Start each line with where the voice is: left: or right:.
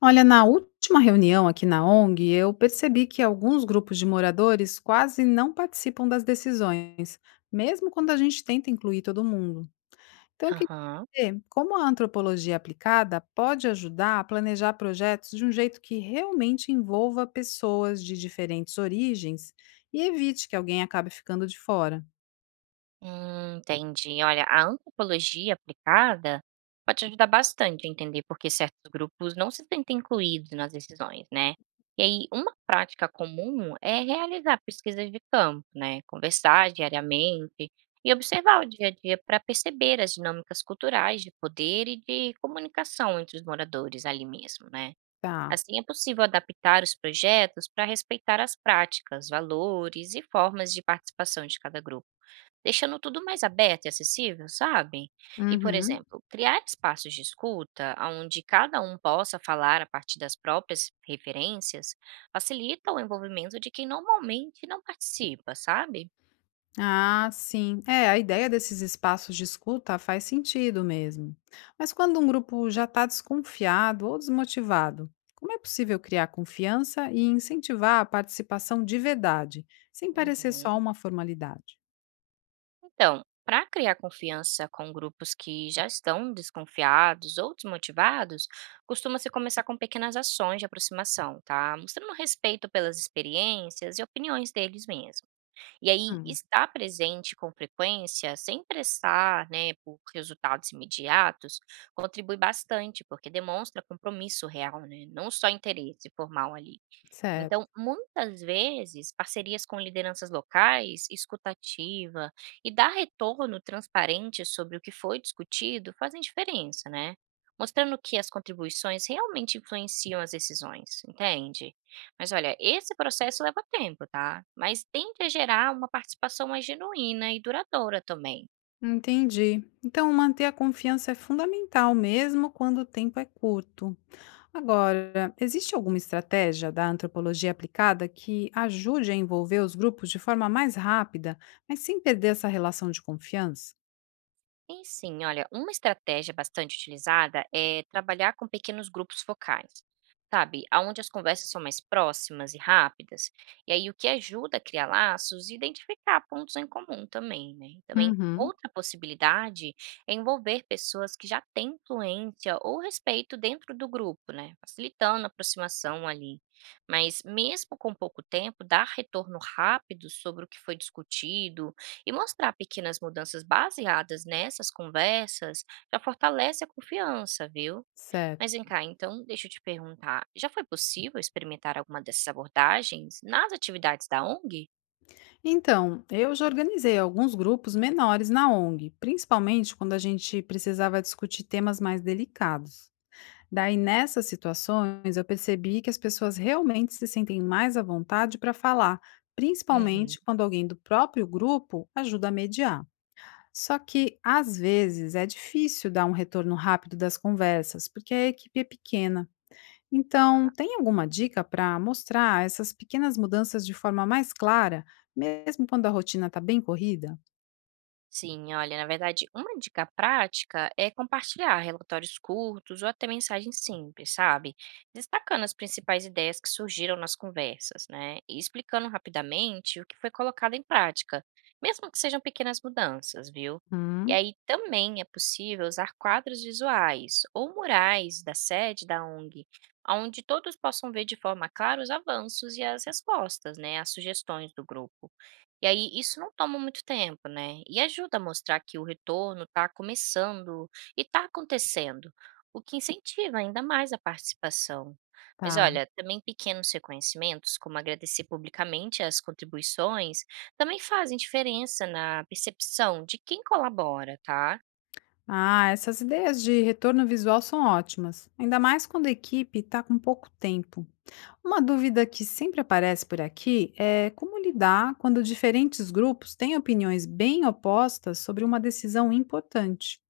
left: Olha, na última reunião aqui na ONG, eu percebi que alguns grupos de moradores quase não participam das decisões, mesmo quando a gente tenta incluir todo mundo. Então, eu queria
right: Aham.
left: saber como a antropologia aplicada pode ajudar a planejar projetos de um jeito que realmente envolva pessoas de diferentes origens e evite que alguém acabe ficando de fora.
right: Entendi. Olha, a antropologia aplicada pode ajudar bastante a entender por que certos grupos não se sentem incluídos nas decisões, né? E aí, uma prática comum é realizar pesquisas de campo, né? Conversar diariamente e observar o dia a dia para perceber as dinâmicas culturais de poder e de comunicação entre os moradores ali mesmo, né?
left: Tá.
right: Assim, é possível adaptar os projetos para respeitar as práticas, valores e formas de participação de cada grupo, deixando tudo mais aberto e acessível, sabe? E, por
left: Uhum.
right: exemplo, criar espaços de escuta onde cada um possa falar a partir das próprias referências facilita o envolvimento de quem normalmente não participa, sabe?
left: Ah, sim. É, a ideia desses espaços de escuta faz sentido mesmo. Mas quando um grupo já está desconfiado ou desmotivado, como é possível criar confiança e incentivar a participação de verdade, sem parecer
right: Uhum.
left: só uma formalidade?
right: Então, para criar confiança com grupos que já estão desconfiados ou desmotivados, costuma-se começar com pequenas ações de aproximação, tá? Mostrando respeito pelas experiências e opiniões deles mesmo. E aí,
left: Hum.
right: estar presente com frequência, sem pressar, né, por resultados imediatos, contribui bastante, porque demonstra compromisso real, né? Não só interesse formal ali.
left: Certo.
right: Então, muitas vezes, parcerias com lideranças locais, escutativa e dar retorno transparente sobre o que foi discutido fazem diferença, né? Mostrando que as contribuições realmente influenciam as decisões, entende? Mas olha, esse processo leva tempo, tá? Mas tende a gerar uma participação mais genuína e duradoura também.
left: Entendi. Então, manter a confiança é fundamental mesmo quando o tempo é curto. Agora, existe alguma estratégia da antropologia aplicada que ajude a envolver os grupos de forma mais rápida, mas sem perder essa relação de confiança?
right: Tem sim, olha, uma estratégia bastante utilizada é trabalhar com pequenos grupos focais, sabe? Onde as conversas são mais próximas e rápidas. E aí o que ajuda a criar laços e identificar pontos em comum também, né? E também
left: Uhum.
right: outra possibilidade é envolver pessoas que já têm influência ou respeito dentro do grupo, né? Facilitando a aproximação ali. Mas mesmo com pouco tempo, dar retorno rápido sobre o que foi discutido e mostrar pequenas mudanças baseadas nessas conversas já fortalece a confiança, viu? Mas
left: Certo.
right: vem cá, então deixa eu te perguntar: já foi possível experimentar alguma dessas abordagens nas atividades da ONG?
left: Então, eu já organizei alguns grupos menores na ONG, principalmente quando a gente precisava discutir temas mais delicados. Daí, nessas situações, eu percebi que as pessoas realmente se sentem mais à vontade para falar,
right: Uhum.
left: principalmente quando alguém do próprio grupo ajuda a mediar. Só que, às vezes, é difícil dar um retorno rápido das conversas, porque a equipe é pequena. Então, tem alguma dica para mostrar essas pequenas mudanças de forma mais clara, mesmo quando a rotina está bem corrida?
right: Sim, olha, na verdade, uma dica prática é compartilhar relatórios curtos ou até mensagens simples, sabe? Destacando as principais ideias que surgiram nas conversas, né? E explicando rapidamente o que foi colocado em prática, mesmo que sejam pequenas mudanças, viu? E
left: Hum,
right: aí também é possível usar quadros visuais ou murais da sede da ONG, onde todos possam ver de forma clara os avanços e as respostas, né, às sugestões do grupo. E aí isso não toma muito tempo, né, e ajuda a mostrar que o retorno está começando e está acontecendo, o que incentiva ainda mais a participação. Mas
left: tá.
right: olha, também pequenos reconhecimentos, como agradecer publicamente as contribuições, também fazem diferença na percepção de quem colabora, tá?
left: Ah, essas ideias de retorno visual são ótimas, ainda mais quando a equipe está com pouco tempo. Uma dúvida que sempre aparece por aqui é como lidar quando diferentes grupos têm opiniões bem opostas sobre uma decisão importante.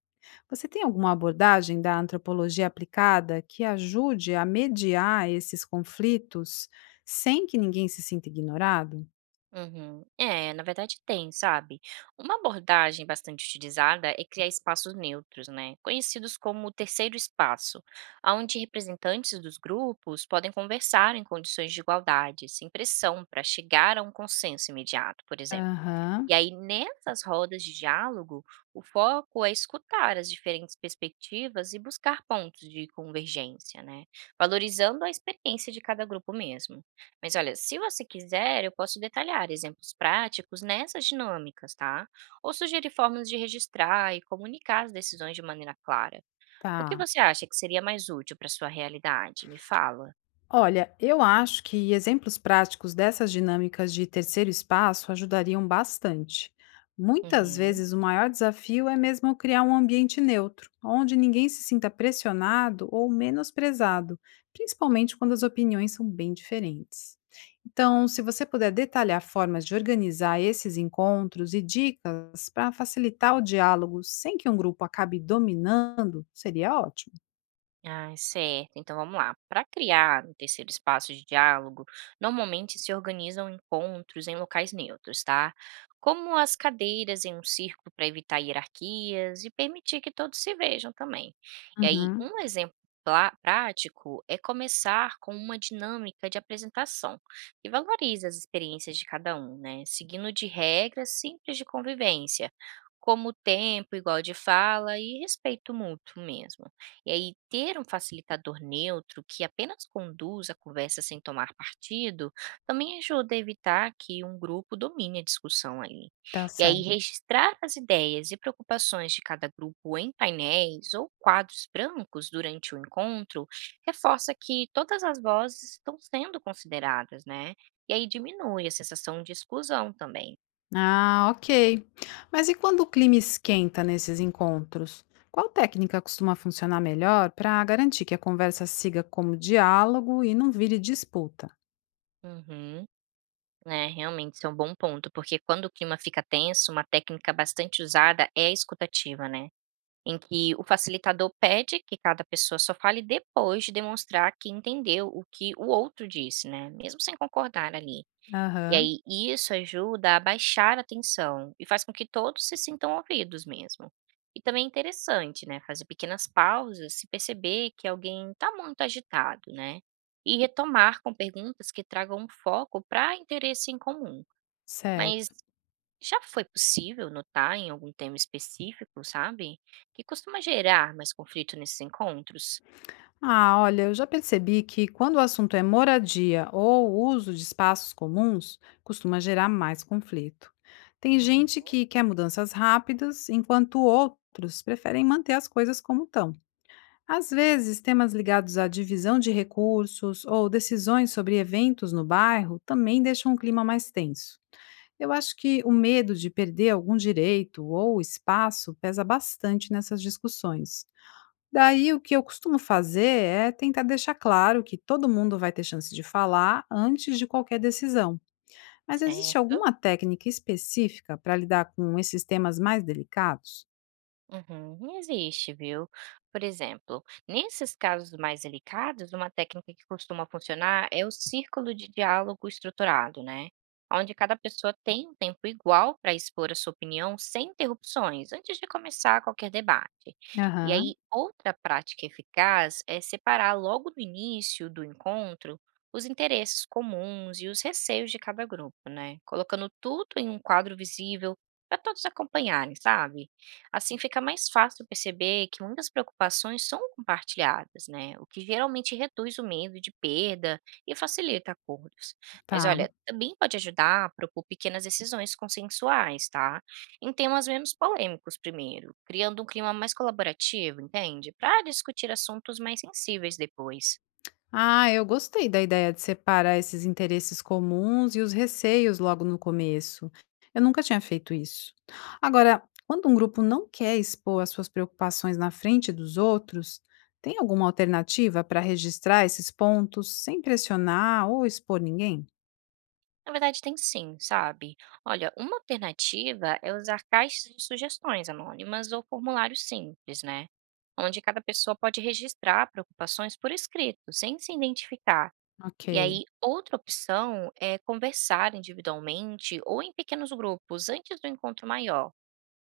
left: Você tem alguma abordagem da antropologia aplicada que ajude a mediar esses conflitos sem que ninguém se sinta ignorado?
right: Uhum. É, na verdade tem, sabe. Uma abordagem bastante utilizada é criar espaços neutros, né, conhecidos como o terceiro espaço, onde representantes dos grupos podem conversar em condições de igualdade, sem pressão, para chegar a um consenso imediato, por exemplo. E
left: Aham,
right: aí, nessas rodas de diálogo, o foco é escutar as diferentes perspectivas e buscar pontos de convergência, né? Valorizando a experiência de cada grupo mesmo. Mas olha, se você quiser, eu posso detalhar exemplos práticos nessas dinâmicas, tá? Ou sugerir formas de registrar e comunicar as decisões de maneira clara. O que
left: tá.
right: você acha que seria mais útil para sua realidade? Me fala.
left: Olha, eu acho que exemplos práticos dessas dinâmicas de terceiro espaço ajudariam bastante. Muitas
right: Uhum.
left: vezes o maior desafio é mesmo criar um ambiente neutro, onde ninguém se sinta pressionado ou menosprezado, principalmente quando as opiniões são bem diferentes. Então, se você puder detalhar formas de organizar esses encontros e dicas para facilitar o diálogo sem que um grupo acabe dominando, seria ótimo.
right: Ai, certo. Então vamos lá. Para criar um terceiro espaço de diálogo, normalmente se organizam encontros em locais neutros, tá? Como as cadeiras em um círculo para evitar hierarquias e permitir que todos se vejam também. E aí,
left: Uhum,
right: um exemplo prático é começar com uma dinâmica de apresentação que valoriza as experiências de cada um, né? Seguindo de regras simples de convivência, como tempo, igual de fala e respeito mútuo mesmo. E aí, ter um facilitador neutro que apenas conduz a conversa sem tomar partido também ajuda a evitar que um grupo domine a discussão ali.
left: tá
right: E aí,
left: certo.
right: registrar as ideias e preocupações de cada grupo em painéis ou quadros brancos durante o encontro reforça que todas as vozes estão sendo consideradas, né? E aí diminui a sensação de exclusão também.
left: Ah, ok. Mas e quando o clima esquenta nesses encontros? Qual técnica costuma funcionar melhor para garantir que a conversa siga como diálogo e não vire disputa?
right: Uhum. É, realmente, isso é um bom ponto, porque quando o clima fica tenso, uma técnica bastante usada é a escutativa, né? Em que o facilitador pede que cada pessoa só fale depois de demonstrar que entendeu o que o outro disse, né? Mesmo sem concordar ali. E
left: Aham,
right: aí, isso ajuda a baixar a tensão e faz com que todos se sintam ouvidos mesmo. E também é interessante, né? Fazer pequenas pausas se perceber que alguém está muito agitado, né? E retomar com perguntas que tragam um foco para interesse em comum. Mas
left: certo.
right: já foi possível notar em algum tema específico, sabe, que costuma gerar mais conflito nesses encontros?
left: Ah, olha, eu já percebi que quando o assunto é moradia ou uso de espaços comuns, costuma gerar mais conflito. Tem
right: Uhum,
left: gente que quer mudanças rápidas, enquanto outros preferem manter as coisas como estão. Às vezes, temas ligados à divisão de recursos ou decisões sobre eventos no bairro também deixam o clima mais tenso. Eu acho que o medo de perder algum direito ou espaço pesa bastante nessas discussões. Daí, o que eu costumo fazer é tentar deixar claro que todo mundo vai ter chance de falar antes de qualquer decisão. Mas existe
right: certo.
left: alguma técnica específica para lidar com esses temas mais delicados?
right: Uhum, existe, viu? Por exemplo, nesses casos mais delicados, uma técnica que costuma funcionar é o círculo de diálogo estruturado, né? Onde cada pessoa tem um tempo igual para expor a sua opinião sem interrupções, antes de começar qualquer debate. E aí,
left: Aham,
right: outra prática eficaz é separar logo no início do encontro os interesses comuns e os receios de cada grupo, né? Colocando tudo em um quadro visível para todos acompanharem, sabe? Assim fica mais fácil perceber que muitas preocupações são compartilhadas, né? O que geralmente reduz o medo de perda e facilita acordos. Mas
left: tá.
right: olha, também pode ajudar a propor pequenas decisões consensuais, tá? Em temas menos polêmicos primeiro, criando um clima mais colaborativo, entende? Para discutir assuntos mais sensíveis depois.
left: Ah, eu gostei da ideia de separar esses interesses comuns e os receios logo no começo. Eu nunca tinha feito isso. Agora, quando um grupo não quer expor as suas preocupações na frente dos outros, tem alguma alternativa para registrar esses pontos sem pressionar ou expor ninguém?
right: Na verdade tem sim, sabe. Olha, uma alternativa é usar caixas de sugestões anônimas ou formulários simples, né, onde cada pessoa pode registrar preocupações por escrito, sem se identificar. E
left: Ok.
right: aí, outra opção é conversar individualmente ou em pequenos grupos antes do encontro maior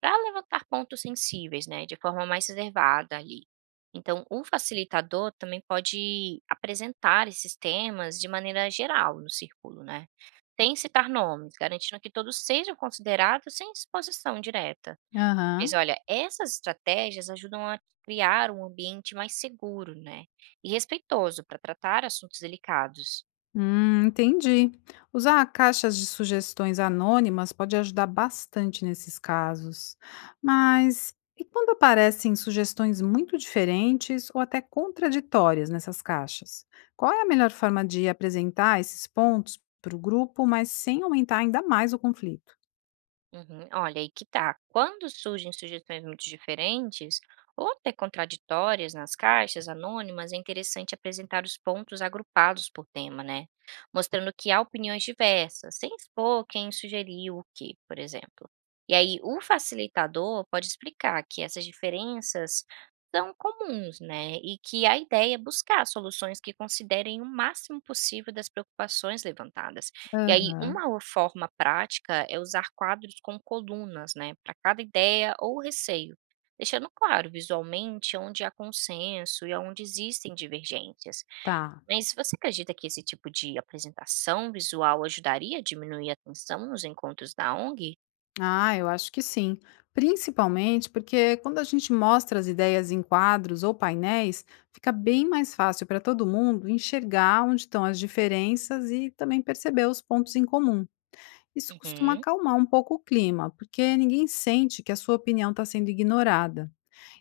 right: para levantar pontos sensíveis, né, de forma mais reservada ali. Então, o facilitador também pode apresentar esses temas de maneira geral no círculo, né? Sem citar nomes, garantindo que todos sejam considerados sem exposição direta. Mas
left: Aham.
right: olha, essas estratégias ajudam a criar um ambiente mais seguro, né? E respeitoso para tratar assuntos delicados.
left: Entendi. Usar caixas de sugestões anônimas pode ajudar bastante nesses casos. Mas e quando aparecem sugestões muito diferentes ou até contraditórias nessas caixas? Qual é a melhor forma de apresentar esses pontos para o grupo, mas sem aumentar ainda mais o conflito?
right: Uhum. Olha, aí que tá. Quando surgem sugestões muito diferentes ou até contraditórias nas caixas anônimas, é interessante apresentar os pontos agrupados por tema, né? Mostrando que há opiniões diversas, sem expor quem sugeriu o que, por exemplo. E aí, o facilitador pode explicar que essas diferenças são comuns, né? E que a ideia é buscar soluções que considerem o máximo possível das preocupações levantadas. E aí
left: Aham,
right: uma forma prática é usar quadros com colunas, né, para cada ideia ou receio, deixando claro visualmente onde há consenso e onde existem divergências.
left: tá.
right: Mas você acredita que esse tipo de apresentação visual ajudaria a diminuir a tensão nos encontros da ONG?
left: Ah, eu acho que sim. Principalmente porque quando a gente mostra as ideias em quadros ou painéis, fica bem mais fácil para todo mundo enxergar onde estão as diferenças e também perceber os pontos em comum. Isso costuma
right: Uhum.
left: acalmar um pouco o clima, porque ninguém sente que a sua opinião está sendo ignorada.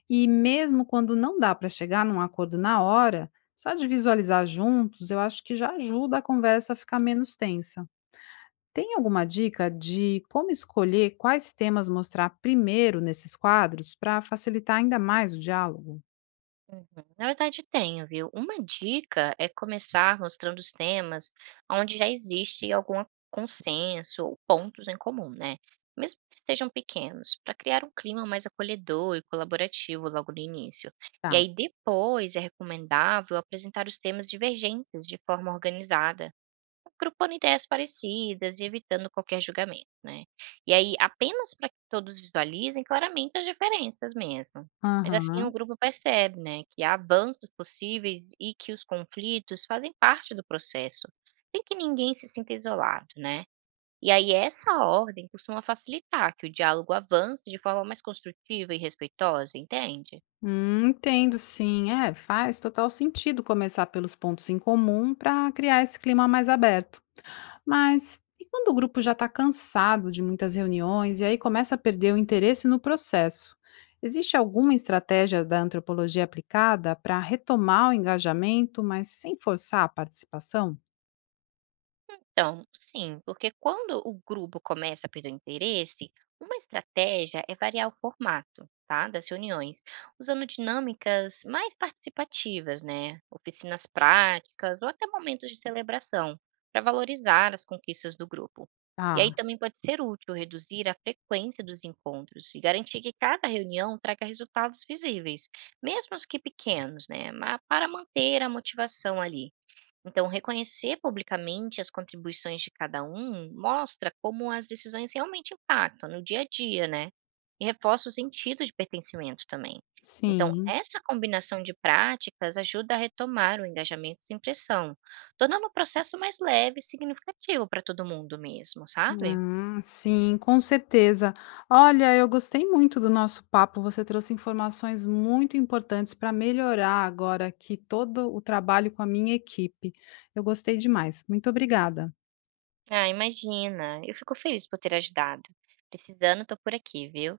left: E mesmo quando não dá para chegar num acordo na hora, só de visualizar juntos, eu acho que já ajuda a conversa a ficar menos tensa. Tem alguma dica de como escolher quais temas mostrar primeiro nesses quadros para facilitar ainda mais o diálogo?
right: Uhum. Na verdade, tenho, viu. Uma dica é começar mostrando os temas onde já existe algum consenso ou pontos em comum, né? Mesmo que sejam pequenos, para criar um clima mais acolhedor e colaborativo logo no início. E
left: Tá.
right: aí, depois, é recomendável apresentar os temas divergentes de forma organizada, agrupando ideias parecidas e evitando qualquer julgamento, né. E aí, apenas para que todos visualizem claramente as diferenças mesmo. Mas assim o
left: Aham.
right: grupo percebe, né, que há avanços possíveis e que os conflitos fazem parte do processo, sem que ninguém se sinta isolado, né. E aí essa ordem costuma facilitar que o diálogo avance de forma mais construtiva e respeitosa, entende?
left: Entendo, sim. É, faz total sentido começar pelos pontos em comum para criar esse clima mais aberto. Mas e quando o grupo já está cansado de muitas reuniões e aí começa a perder o interesse no processo? Existe alguma estratégia da antropologia aplicada para retomar o engajamento, mas sem forçar a participação?
right: Então, sim, porque quando o grupo começa a perder o interesse, uma estratégia é variar o formato, tá, das reuniões, usando dinâmicas mais participativas, né, oficinas práticas ou até momentos de celebração, para valorizar as conquistas do grupo. E aí também pode ser útil reduzir a frequência dos encontros e garantir que cada reunião traga resultados visíveis, mesmo os que pequenos, né, para manter a motivação ali. Então, reconhecer publicamente as contribuições de cada um mostra como as decisões realmente impactam no dia a dia, né? E reforça o sentido de pertencimento também. Então,
left: Sim.
right: essa combinação de práticas ajuda a retomar o engajamento sem pressão, tornando o processo mais leve e significativo para todo mundo mesmo, sabe?
left: Ah, sim, com certeza. Olha, eu gostei muito do nosso papo. Você trouxe informações muito importantes para melhorar agora aqui todo o trabalho com a minha equipe. Eu gostei demais. Muito obrigada.
right: Ah, imagina! Eu fico feliz por ter ajudado. Precisando, tô por aqui, viu?